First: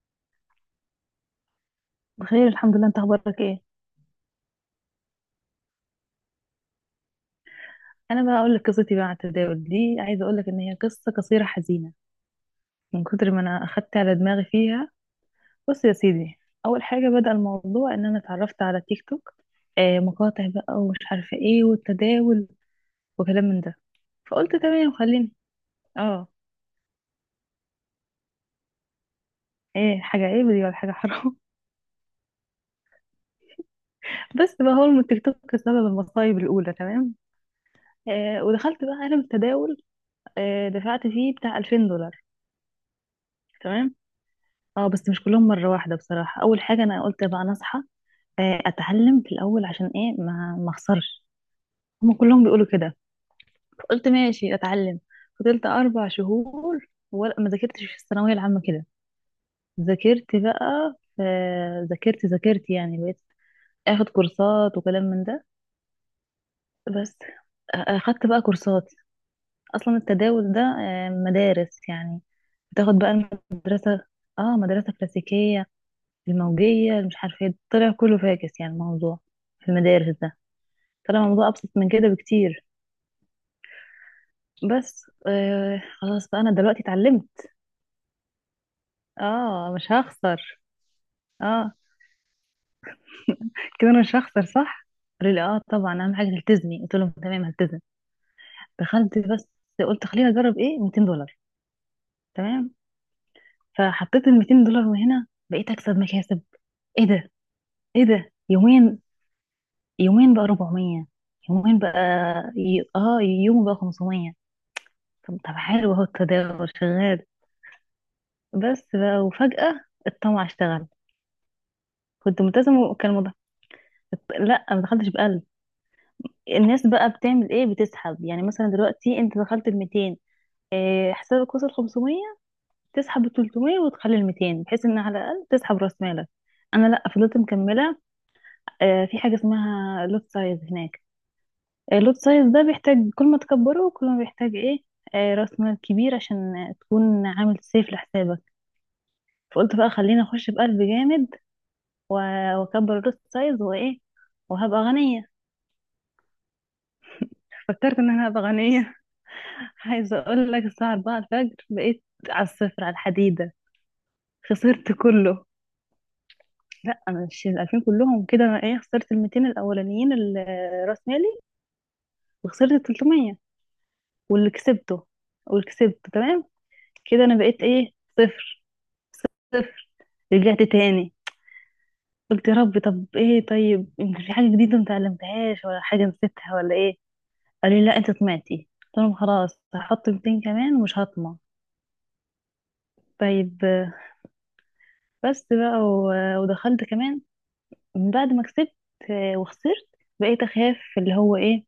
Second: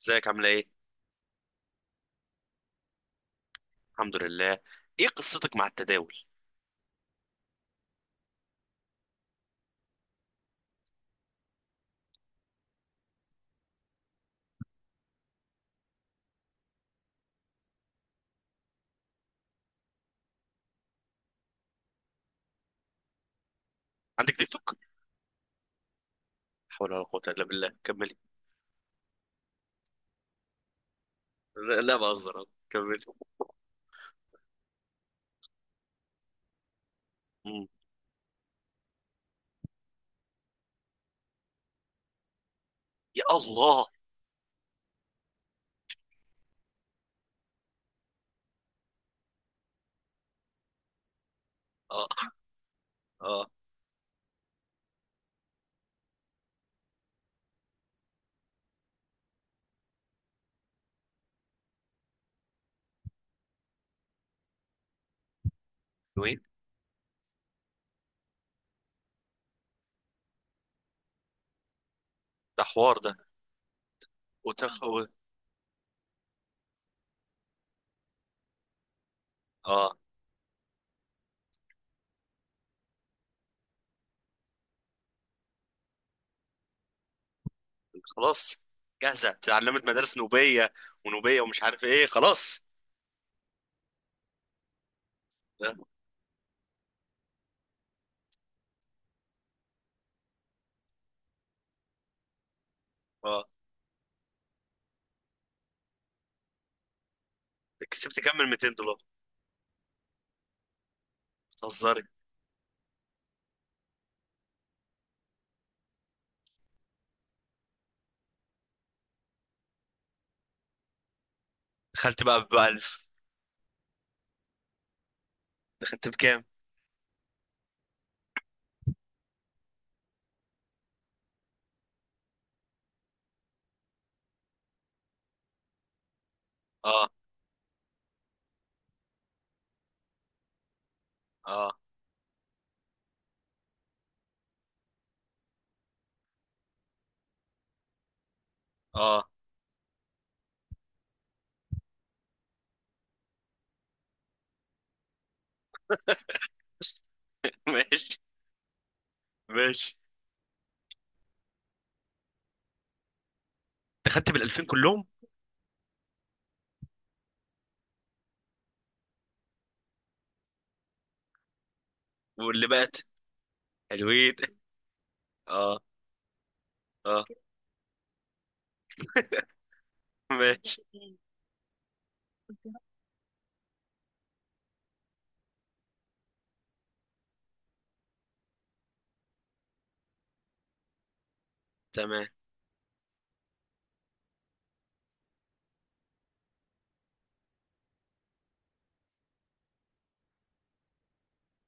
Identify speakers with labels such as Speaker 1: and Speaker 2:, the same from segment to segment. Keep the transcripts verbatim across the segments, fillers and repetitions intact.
Speaker 1: ازيك؟ عامله ايه؟
Speaker 2: بخير، الحمد لله. انت اخبارك ايه؟
Speaker 1: الحمد لله. ايه قصتك مع التداول؟
Speaker 2: انا بقى اقول لك قصتي بقى على التداول دي. عايزه اقول لك ان هي قصه قصيره حزينه من كتر ما انا اخدت على دماغي فيها. بص يا سيدي، اول حاجه بدأ الموضوع ان انا اتعرفت على تيك توك. آه مقاطع بقى ومش عارفه ايه والتداول وكلام من ده.
Speaker 1: عندك تيك
Speaker 2: فقلت
Speaker 1: توك؟
Speaker 2: تمام خليني اه
Speaker 1: حول ولا قوه الا بالله، كملي.
Speaker 2: ايه، حاجه عيب دي ولا حاجه حرام؟
Speaker 1: لا, لا بهزر، كملي.
Speaker 2: بس بقى هو التيك توك سبب المصايب الاولى، تمام.
Speaker 1: مم.
Speaker 2: آه ودخلت بقى عالم التداول. آه دفعت فيه بتاع الفين دولار،
Speaker 1: يا الله.
Speaker 2: تمام. اه بس مش كلهم مرة واحدة. بصراحة أول حاجة أنا قلت بقى أنا أصحى، آه، أتعلم في الأول عشان إيه ما ما أخسرش.
Speaker 1: اه،
Speaker 2: هما كلهم بيقولوا كده.
Speaker 1: اه.
Speaker 2: قلت ماشي أتعلم. فضلت اربع شهور ولا ما ذاكرتش في الثانوية العامة كده. ذاكرت بقى في، ذاكرت ذاكرت يعني، بقيت أخد كورسات وكلام من ده.
Speaker 1: وين؟
Speaker 2: بس آه، أخدت بقى كورسات. أصلا التداول ده آه، مدارس يعني.
Speaker 1: ده
Speaker 2: بتاخد
Speaker 1: حوار
Speaker 2: بقى
Speaker 1: ده.
Speaker 2: المدرسة، اه
Speaker 1: وتخ
Speaker 2: مدرسة
Speaker 1: و-
Speaker 2: كلاسيكية، الموجية، مش عارفة ايه. طلع كله فاكس يعني الموضوع في
Speaker 1: اه،
Speaker 2: المدارس ده. طلع الموضوع أبسط من كده بكتير. بس آه خلاص بقى، أنا دلوقتي اتعلمت.
Speaker 1: خلاص. جاهزه
Speaker 2: اه
Speaker 1: اتعلمت
Speaker 2: مش
Speaker 1: مدارس
Speaker 2: هخسر،
Speaker 1: نوبيه ونوبيه ومش
Speaker 2: اه
Speaker 1: عارف ايه، خلاص.
Speaker 2: كده أنا مش هخسر، صح؟ قالوا لي اه،
Speaker 1: اه،
Speaker 2: طبعا أهم حاجة تلتزمي. قلت لهم تمام، هلتزم. دخلت بس، قلت خليني أجرب ايه ميتين دولار، تمام.
Speaker 1: آه.
Speaker 2: فحطيت ال ميتين دولار وهنا بقيت أكسب مكاسب. ايه ده، ايه
Speaker 1: كسبت
Speaker 2: ده،
Speaker 1: كام من ميتين دولار؟
Speaker 2: يومين. يومين بقى اربعمية، يومين بقى،
Speaker 1: بتهزري.
Speaker 2: ي... اه يوم بقى خمسمية. طب، طب، حلو، اهو التداول شغال. بس بقى، وفجأة الطمع اشتغل.
Speaker 1: دخلت
Speaker 2: كنت
Speaker 1: بقى ب
Speaker 2: ملتزمة
Speaker 1: ألف.
Speaker 2: وكان الموضوع، لا، ما دخلتش بقلب.
Speaker 1: دخلت بكام؟
Speaker 2: الناس بقى بتعمل ايه؟ بتسحب. يعني مثلا دلوقتي انت دخلت ال ميتين، إيه، حسابك وصل خمسمية، تسحب ال تلتمية وتخلي ال ميتين، بحيث ان على الاقل تسحب راس مالك. انا لا،
Speaker 1: اه،
Speaker 2: فضلت مكمله. آه، في حاجه اسمها لوت سايز هناك.
Speaker 1: اه،
Speaker 2: اللوت سايز ده بيحتاج، كل ما تكبره كل ما بيحتاج ايه، آه، راس مال كبير عشان تكون عامل سيف لحسابك.
Speaker 1: اه.
Speaker 2: فقلت بقى خليني اخش بقلب جامد و- واكبر الروست سايز وايه، وهبقى غنية. فكرت ان
Speaker 1: ماشي،
Speaker 2: انا هبقى غنية.
Speaker 1: ماشي.
Speaker 2: عايزة اقول لك الساعة اربعة الفجر بقيت على الصفر، على الحديدة.
Speaker 1: دخلت بال ألفين
Speaker 2: خسرت
Speaker 1: كلهم؟
Speaker 2: كله. لا، انا مش ال الفين كلهم كده، انا ايه، خسرت ال ميتين الاولانيين، ال- راس مالي،
Speaker 1: واللي
Speaker 2: وخسرت ال
Speaker 1: بقت
Speaker 2: تلتمية
Speaker 1: حلوين؟
Speaker 2: واللي كسبته، واللي
Speaker 1: اه،
Speaker 2: كسبته تمام.
Speaker 1: اه.
Speaker 2: كده انا بقيت ايه، صفر، صفر. رجعت
Speaker 1: ماشي.
Speaker 2: تاني، قلت يا رب، طب ايه طيب، يمكن في حاجة جديدة متعلمتهاش، ولا حاجة نسيتها، ولا ايه. قالوا لي لا، انت طمعتي. قلت لهم خلاص، هحط ميتين كمان ومش هطمع.
Speaker 1: تمام.
Speaker 2: طيب آه، بس بقى و- ودخلت كمان من بعد ما كسبت، آه، وخسرت. بقيت اخاف، اللي هو ايه،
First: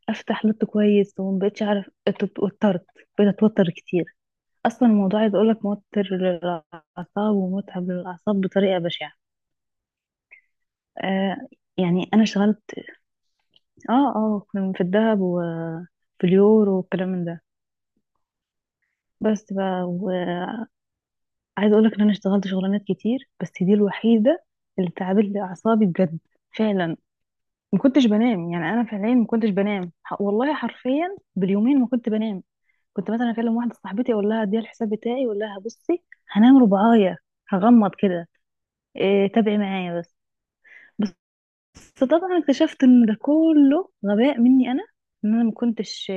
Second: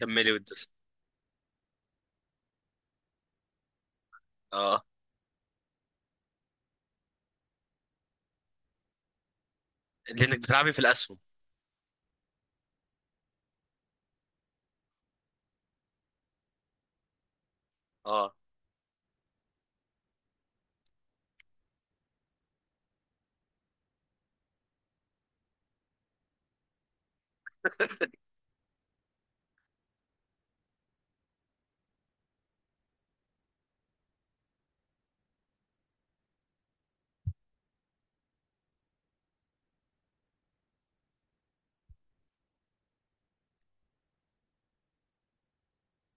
Speaker 1: كملي
Speaker 2: افتح لوت
Speaker 1: وتدس.
Speaker 2: كويس، ومبقتش اعرف ات- اتوترت. بقيت اتوتر كتير.
Speaker 1: اه.
Speaker 2: اصلا الموضوع، عايز اقولك، موتر للاعصاب ومتعب للاعصاب بطريقه بشعه.
Speaker 1: لانك بتلعبي في الاسهم.
Speaker 2: آه يعني انا اشتغلت، اه اه في الذهب وفي اليورو والكلام من ده.
Speaker 1: اه،
Speaker 2: بس بقى، عايزه اقول لك ان انا اشتغلت شغلانات كتير، بس دي الوحيده اللي تعبت لي اعصابي بجد، فعلا. ما كنتش بنام، يعني انا فعليا ما كنتش بنام. ح- والله حرفيا باليومين ما كنت بنام. كنت مثلا اكلم واحده صاحبتي، اقول لها اديها الحساب بتاعي، اقول لها بصي، هنام ربعايه، هغمض كده، إيه، تابعي معايا بس بس. طبعا اكتشفت ان ده كله غباء مني انا، ان انا ما كنتش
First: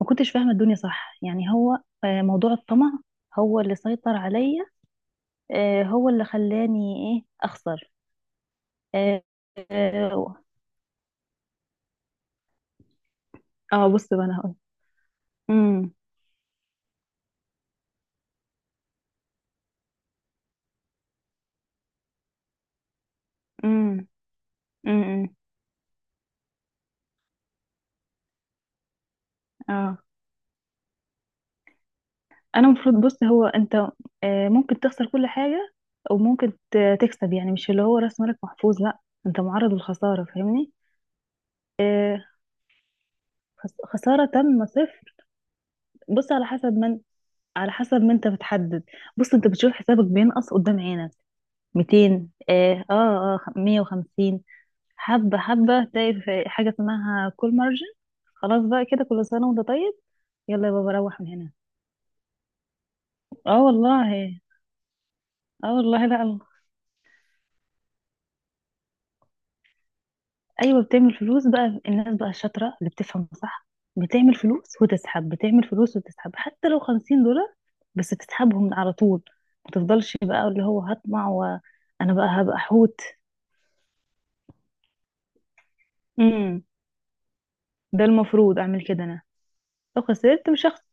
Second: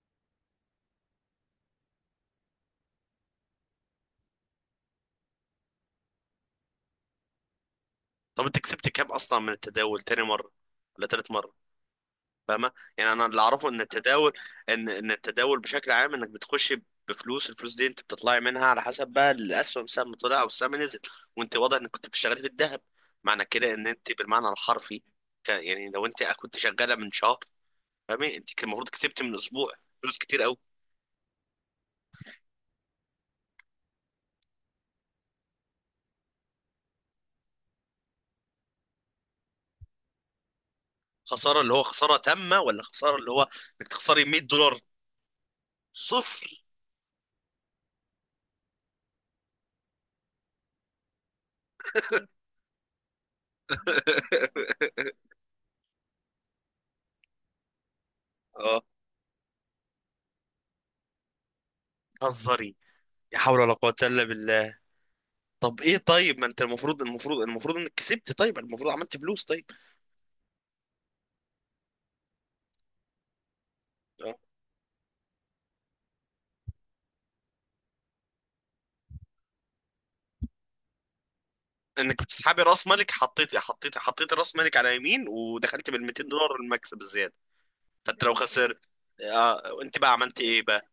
Speaker 2: ما كنتش فاهمه الدنيا صح. يعني هو آه، موضوع الطمع هو اللي سيطر عليا. آه، هو اللي خلاني ايه اخسر.
Speaker 1: طب انت كسبت كام
Speaker 2: اه
Speaker 1: اصلا من التداول؟ تاني
Speaker 2: آه،
Speaker 1: مره ولا تالت مره؟ فاهمه. يعني انا اللي اعرفه ان
Speaker 2: اه بص بقى،
Speaker 1: التداول،
Speaker 2: انا هقول.
Speaker 1: ان ان التداول بشكل
Speaker 2: امم
Speaker 1: عام انك بتخشي بفلوس. الفلوس دي انت بتطلعي منها على حسب بقى الاسهم، سهم طلع او السهم نزل. وانت واضح انك كنت بتشتغلي في الذهب. معنى كده ان
Speaker 2: امم
Speaker 1: انت بالمعنى الحرفي،
Speaker 2: امم
Speaker 1: ك- يعني لو انت كنت شغاله من شهر، فاهمه، انت كان المفروض كسبت من اسبوع
Speaker 2: اه
Speaker 1: فلوس كتير.
Speaker 2: انا المفروض، بص هو انت آه، ممكن تخسر كل حاجه، وممكن ت- تكسب. يعني مش اللي هو راس مالك محفوظ، لا. انت معرض للخساره، فاهمني؟
Speaker 1: خساره اللي هو خساره
Speaker 2: آه،
Speaker 1: تامه، ولا خساره اللي هو
Speaker 2: خس-
Speaker 1: انك تخسري
Speaker 2: خساره
Speaker 1: 100
Speaker 2: تامه،
Speaker 1: دولار
Speaker 2: صفر. بص، على
Speaker 1: صفر.
Speaker 2: حسب، من على حسب ما انت بتحدد. بص، انت بتشوف حسابك بينقص قدام عينك، ميتين، اه اه آه، ميه وخمسين. حبة حبة تلاقي في حاجة اسمها كول مارجن. خلاص
Speaker 1: اه،
Speaker 2: بقى، كده كل سنة وانت طيب، يلا يا بابا روح من هنا.
Speaker 1: هزري. لا حول
Speaker 2: اه
Speaker 1: ولا قوه الا
Speaker 2: والله،
Speaker 1: بالله.
Speaker 2: اه
Speaker 1: طب ايه،
Speaker 2: والله. لا
Speaker 1: طيب ما
Speaker 2: الله.
Speaker 1: انت المفروض المفروض المفروض انك كسبت، طيب المفروض عملت فلوس. طيب،
Speaker 2: ايوه، بتعمل فلوس بقى. الناس بقى الشاطرة اللي بتفهم صح بتعمل
Speaker 1: اه،
Speaker 2: فلوس وتسحب، بتعمل فلوس وتسحب، حتى لو خمسين دولار بس تسحبهم على طول. ما تفضلش بقى اللي هو هطمع وانا
Speaker 1: انك
Speaker 2: بقى هبقى
Speaker 1: بتسحبي راس
Speaker 2: حوت.
Speaker 1: مالك. حطيتي حطيتي حطيتي راس مالك على يمين، ودخلت بال مئتين دولار،
Speaker 2: امم
Speaker 1: المكسب، الزياده.
Speaker 2: ده
Speaker 1: فانت لو
Speaker 2: المفروض اعمل
Speaker 1: خسرت،
Speaker 2: كده انا.
Speaker 1: اه، انت
Speaker 2: لو
Speaker 1: بقى عملت
Speaker 2: خسرت
Speaker 1: ايه
Speaker 2: مش هخسر.
Speaker 1: بقى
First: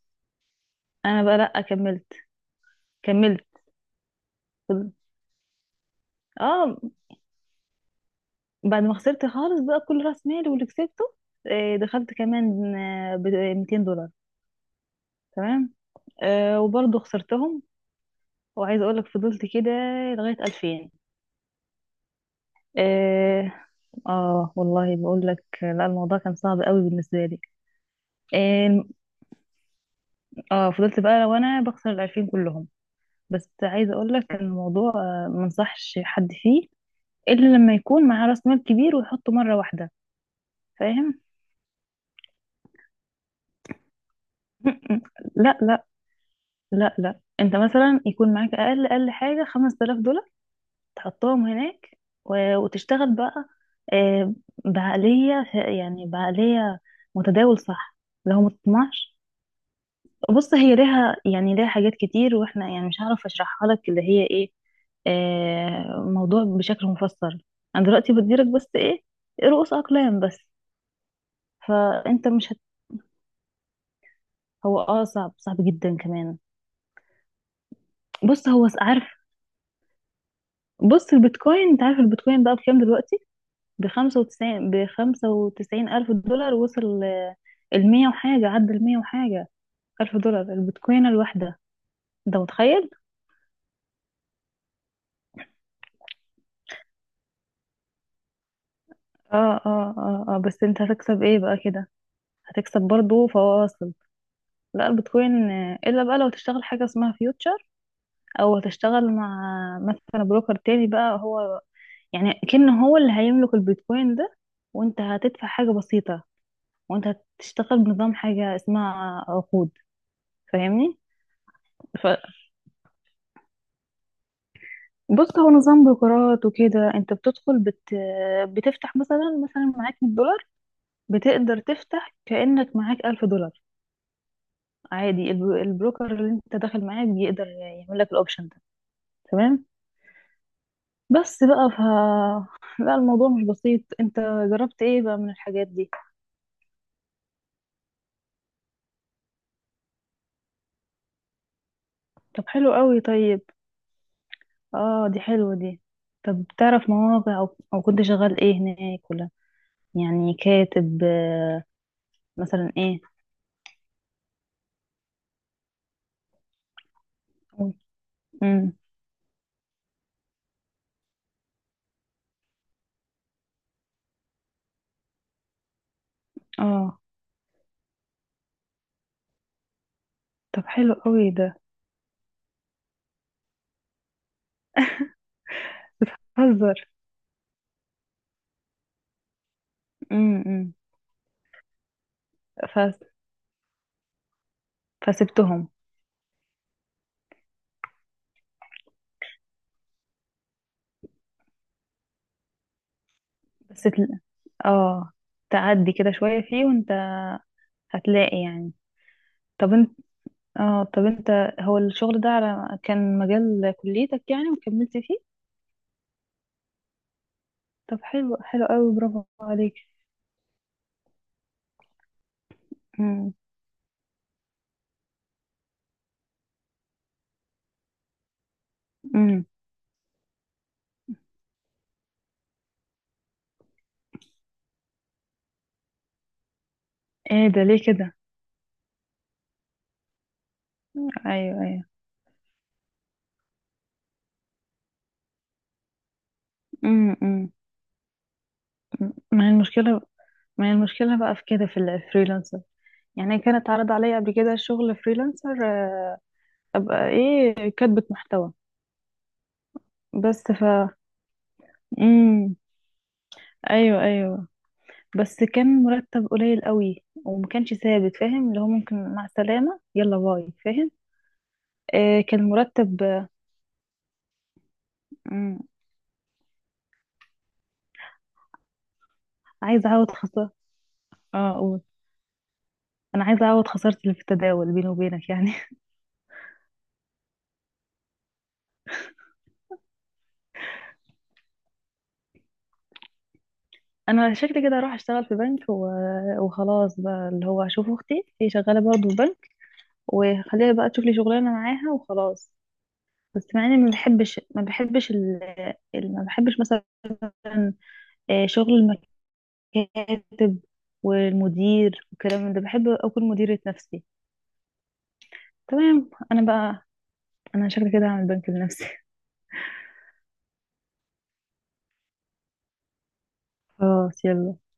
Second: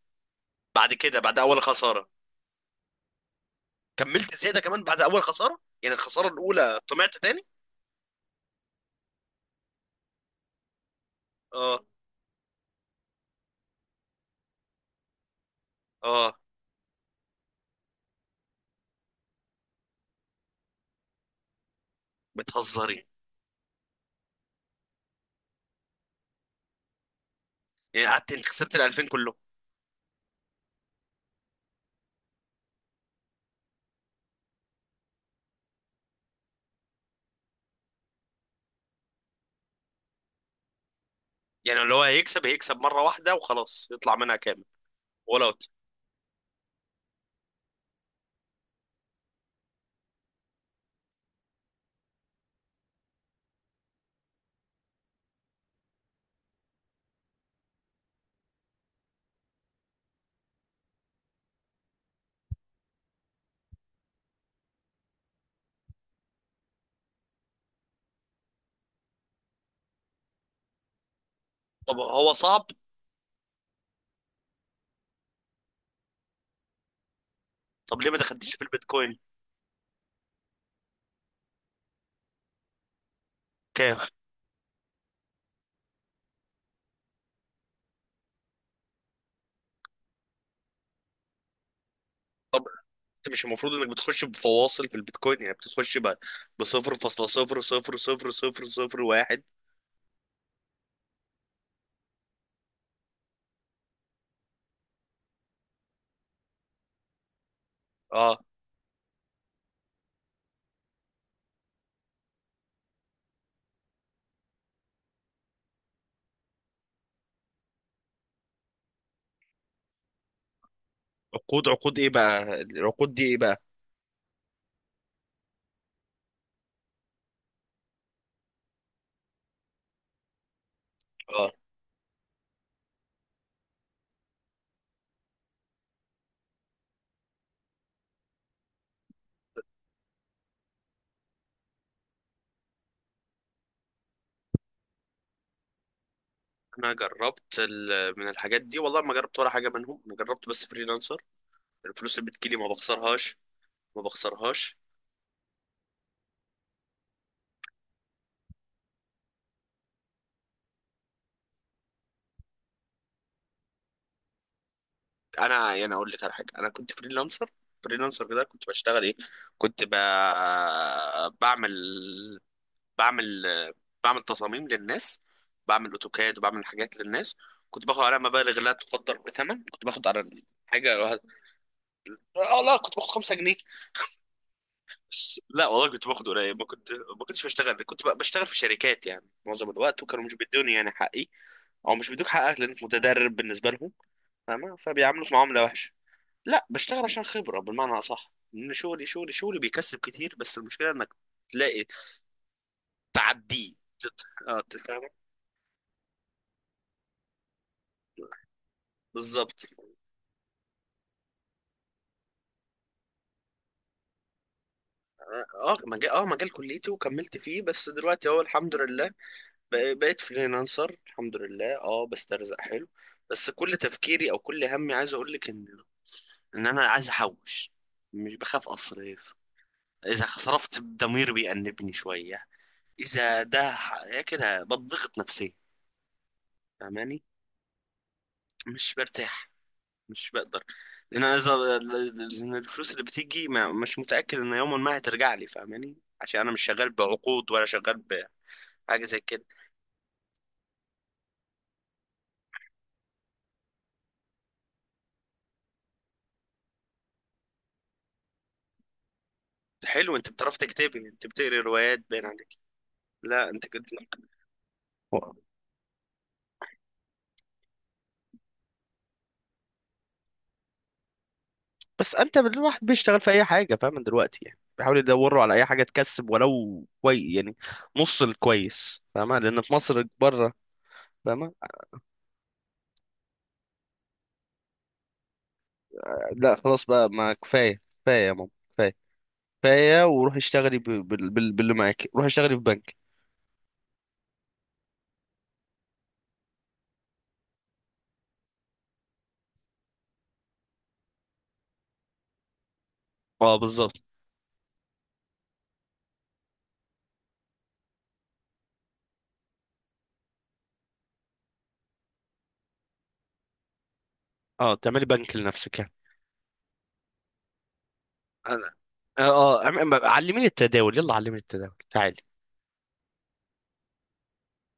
Speaker 1: بعد كده؟
Speaker 2: انا بقى
Speaker 1: بعد
Speaker 2: لا،
Speaker 1: اول خساره
Speaker 2: كملت كملت
Speaker 1: كملت زياده كمان؟ بعد اول خساره يعني، الخساره
Speaker 2: اه
Speaker 1: الاولى، طمعت تاني؟
Speaker 2: بعد ما خسرت خالص بقى كل راس مالي واللي كسبته، آه،
Speaker 1: اه،
Speaker 2: دخلت كمان آه، ب ميتين دولار، تمام.
Speaker 1: اه.
Speaker 2: آه، وبرضه خسرتهم. وعايزه اقول لك فضلت كده لغايه الفين.
Speaker 1: بتهزري؟
Speaker 2: اه آه، والله بقول لك لا، الموضوع كان صعب قوي بالنسبه لي.
Speaker 1: يعني قعدت خسرت ال
Speaker 2: اه
Speaker 1: ألفين كلهم؟
Speaker 2: آه، فضلت بقى وانا بخسر ال الفين كلهم. بس عايزه اقول لك ان الموضوع، آه، ما انصحش حد فيه الا لما يكون معاه راس مال كبير ويحطه مره واحده، فاهم؟
Speaker 1: يعني اللي هو هيكسب هيكسب مره واحده وخلاص، يطلع منها كامل ولا
Speaker 2: لا،
Speaker 1: اوت؟
Speaker 2: لا، لا، لا. انت مثلا يكون معاك اقل اقل حاجه خمس تلاف دولار، تحطهم هناك و- وتشتغل بقى آه، بعقليه، ف- يعني بعقليه متداول صح، لو ما تطمعش. بص، هي ليها، يعني ليها حاجات كتير، واحنا يعني مش هعرف اشرحها لك، اللي هي ايه، آه، موضوع بشكل مفصل. انا دلوقتي بديلك بس ايه، رؤوس اقلام بس.
Speaker 1: طب
Speaker 2: فانت
Speaker 1: هو
Speaker 2: مش هت...
Speaker 1: صعب؟
Speaker 2: هو اه صعب، صعب جدا كمان.
Speaker 1: طب ليه ما
Speaker 2: بص،
Speaker 1: دخلتش في
Speaker 2: هو س- عارف،
Speaker 1: البيتكوين؟
Speaker 2: بص البيتكوين، انت عارف البيتكوين بقى بكام دلوقتي؟
Speaker 1: كام؟
Speaker 2: بخمسة وتسعين بخمسة وتسعين الف دولار وصل. آه، المية وحاجة، عدى المية وحاجة ألف دولار البيتكوين الواحدة. أنت
Speaker 1: طب
Speaker 2: متخيل؟
Speaker 1: انت مش المفروض انك بتخش بفواصل في البيتكوين؟ يعني بتخش ب ب نقطة صفر صفر صفر صفر صفر صفر واحد.
Speaker 2: اه، اه، اه، اه. بس انت هتكسب ايه بقى كده؟ هتكسب برضو فواصل. لا، البيتكوين آه، الا بقى لو تشتغل حاجة اسمها فيوتشر،
Speaker 1: اه.
Speaker 2: او هتشتغل مع مثلا بروكر تاني بقى. هو يعني كأنه هو اللي هيملك البيتكوين ده، وانت هتدفع حاجة بسيطة، وانت هتشتغل بنظام حاجة اسمها عقود، فاهمني؟
Speaker 1: عقود، عقود ايه بقى؟ العقود دي ايه بقى؟
Speaker 2: بص، هو نظام بروكرات وكده. انت بتدخل بت... بتفتح مثلا، مثلا معاك مية دولار،
Speaker 1: اه،
Speaker 2: بتقدر تفتح كأنك معاك الف دولار عادي. الب- البروكر اللي انت داخل معاه بيقدر يعمل لك الاوبشن ده، تمام. بس بقى ف لا، الموضوع مش بسيط. انت جربت ايه بقى من الحاجات دي؟
Speaker 1: انا جربت ال- من الحاجات دي، والله ما جربت ولا حاجه منهم. انا جربت بس فريلانسر. الفلوس اللي
Speaker 2: طب
Speaker 1: بتجيلي ما
Speaker 2: حلو قوي،
Speaker 1: بخسرهاش،
Speaker 2: طيب.
Speaker 1: ما بخسرهاش.
Speaker 2: اه، دي حلوة دي. طب تعرف مواقع، او, أو كنت شغال ايه هناك ولا، يعني كاتب آه، مثلا ايه،
Speaker 1: انا يعني اقول لك على حاجه، انا كنت فريلانسر.
Speaker 2: قول.
Speaker 1: فريلانسر ده كنت
Speaker 2: امم
Speaker 1: بشتغل ايه؟ كنت ب... بعمل بعمل بعمل تصاميم للناس، بعمل اوتوكاد، وبعمل حاجات
Speaker 2: اه
Speaker 1: للناس. كنت باخد عليها مبالغ لا تقدر بثمن. كنت باخد على
Speaker 2: طب حلو
Speaker 1: حاجه واحد-
Speaker 2: قوي ده.
Speaker 1: اه، لا، كنت باخد خمسة جنيه. بس لا والله كنت باخد قليل. ما
Speaker 2: بتهزر.
Speaker 1: كنت ما كنتش بشتغل. كنت ب- بشتغل في شركات يعني معظم الوقت، وكانوا مش بيدوني
Speaker 2: امم
Speaker 1: يعني حقي. او مش بيدوك حقك
Speaker 2: ف...
Speaker 1: لانك متدرب بالنسبه لهم، فاهمه؟ فبيعاملوك معامله
Speaker 2: فسبتهم.
Speaker 1: وحشه. لا، بشتغل عشان خبرة بالمعنى أصح، إن شغلي، شغلي شغلي بيكسب كتير. بس المشكلة إنك تلاقي، تعديه،
Speaker 2: بس تل...
Speaker 1: تت- اه تفهم.
Speaker 2: اه، تعدي كده شوية فيه، وانت هتلاقي يعني.
Speaker 1: بالظبط.
Speaker 2: طب انت، اه طب انت هو الشغل ده على كان مجال كليتك يعني، وكملت فيه؟
Speaker 1: اه، آه، مجال اه مجال كليتي وكملت فيه. بس
Speaker 2: طب
Speaker 1: دلوقتي
Speaker 2: حلو،
Speaker 1: اهو
Speaker 2: حلو
Speaker 1: الحمد
Speaker 2: قوي،
Speaker 1: لله.
Speaker 2: برافو عليك.
Speaker 1: بق- بقيت فريلانسر، الحمد لله. اه، بسترزق حلو.
Speaker 2: امم
Speaker 1: بس كل تفكيري او كل همي عايز اقول لك ان، ان انا عايز احوش. مش بخاف اصرف،
Speaker 2: امم
Speaker 1: اذا صرفت ضمير بيأنبني شوية. اذا ده، ح- كده بضغط نفسيا، فاهماني؟
Speaker 2: ايه ده، ليه كده؟
Speaker 1: مش برتاح، مش بقدر. لان انا
Speaker 2: ايوه،
Speaker 1: اذا.
Speaker 2: ايوه.
Speaker 1: لان الفلوس اللي بتيجي، ما مش متاكد ان يوما ما هترجع لي، فاهماني؟ عشان انا مش شغال
Speaker 2: امم امم
Speaker 1: بعقود، ولا شغال بحاجه زي كده.
Speaker 2: ما هي المشكلة، ما هي المشكلة بقى في كده، في الفريلانسر؟ يعني كانت اتعرض عليا قبل كده شغل فريلانسر، آه، ابقى ايه، كاتبة محتوى،
Speaker 1: حلو، انت
Speaker 2: بس.
Speaker 1: بتعرف تكتبي، انت بتقري روايات باين
Speaker 2: امم
Speaker 1: عليك. لا انت كنت.
Speaker 2: ايوه، ايوه.
Speaker 1: لا.
Speaker 2: بس كان مرتب قليل قوي وما كانش ثابت، فاهم؟ اللي هو ممكن مع السلامة يلا باي، فاهم؟
Speaker 1: بس
Speaker 2: آه
Speaker 1: انت،
Speaker 2: كان
Speaker 1: الواحد
Speaker 2: مرتب،
Speaker 1: بيشتغل
Speaker 2: آه،
Speaker 1: في اي حاجه، فاهم دلوقتي؟ يعني بيحاول يدوروا على
Speaker 2: مم،
Speaker 1: اي حاجه تكسب ولو كويس، يعني نص الكويس، فاهمه؟ لان في
Speaker 2: عايزة
Speaker 1: مصر
Speaker 2: اعوض خسارة.
Speaker 1: بره.
Speaker 2: اه
Speaker 1: فاهمه.
Speaker 2: اقول، انا عايزة اعوض خسارتي اللي في التداول، بيني وبينك يعني.
Speaker 1: لا خلاص بقى، ما كفايه، كفايه يا ماما، كفايه، كفايه. وروحي اشتغلي ب- بال- بال- باللي معاكي، روحي اشتغلي في بنك.
Speaker 2: انا شكلي كده اروح اشتغل في بنك و... وخلاص بقى، اللي هو اشوف اختي، هي شغالة برضه في بنك، وخليها بقى تشوف لي شغلانة معاها، وخلاص. بس
Speaker 1: اه،
Speaker 2: مع اني ما
Speaker 1: بالظبط.
Speaker 2: بحبش ما بحبش ال... ال- ما بحبش مثلا آه، شغل كاتب والمدير والكلام من ده. بحب اكون مديرة نفسي.
Speaker 1: اه، تعملي بنك لنفسك يعني.
Speaker 2: تمام. انا بقى انا شكلي كده هعمل بنك
Speaker 1: انا،
Speaker 2: لنفسي.
Speaker 1: اه آه، عم- عم- علميني التداول، يلا علميني التداول، تعالي.
Speaker 2: خلاص، يلا.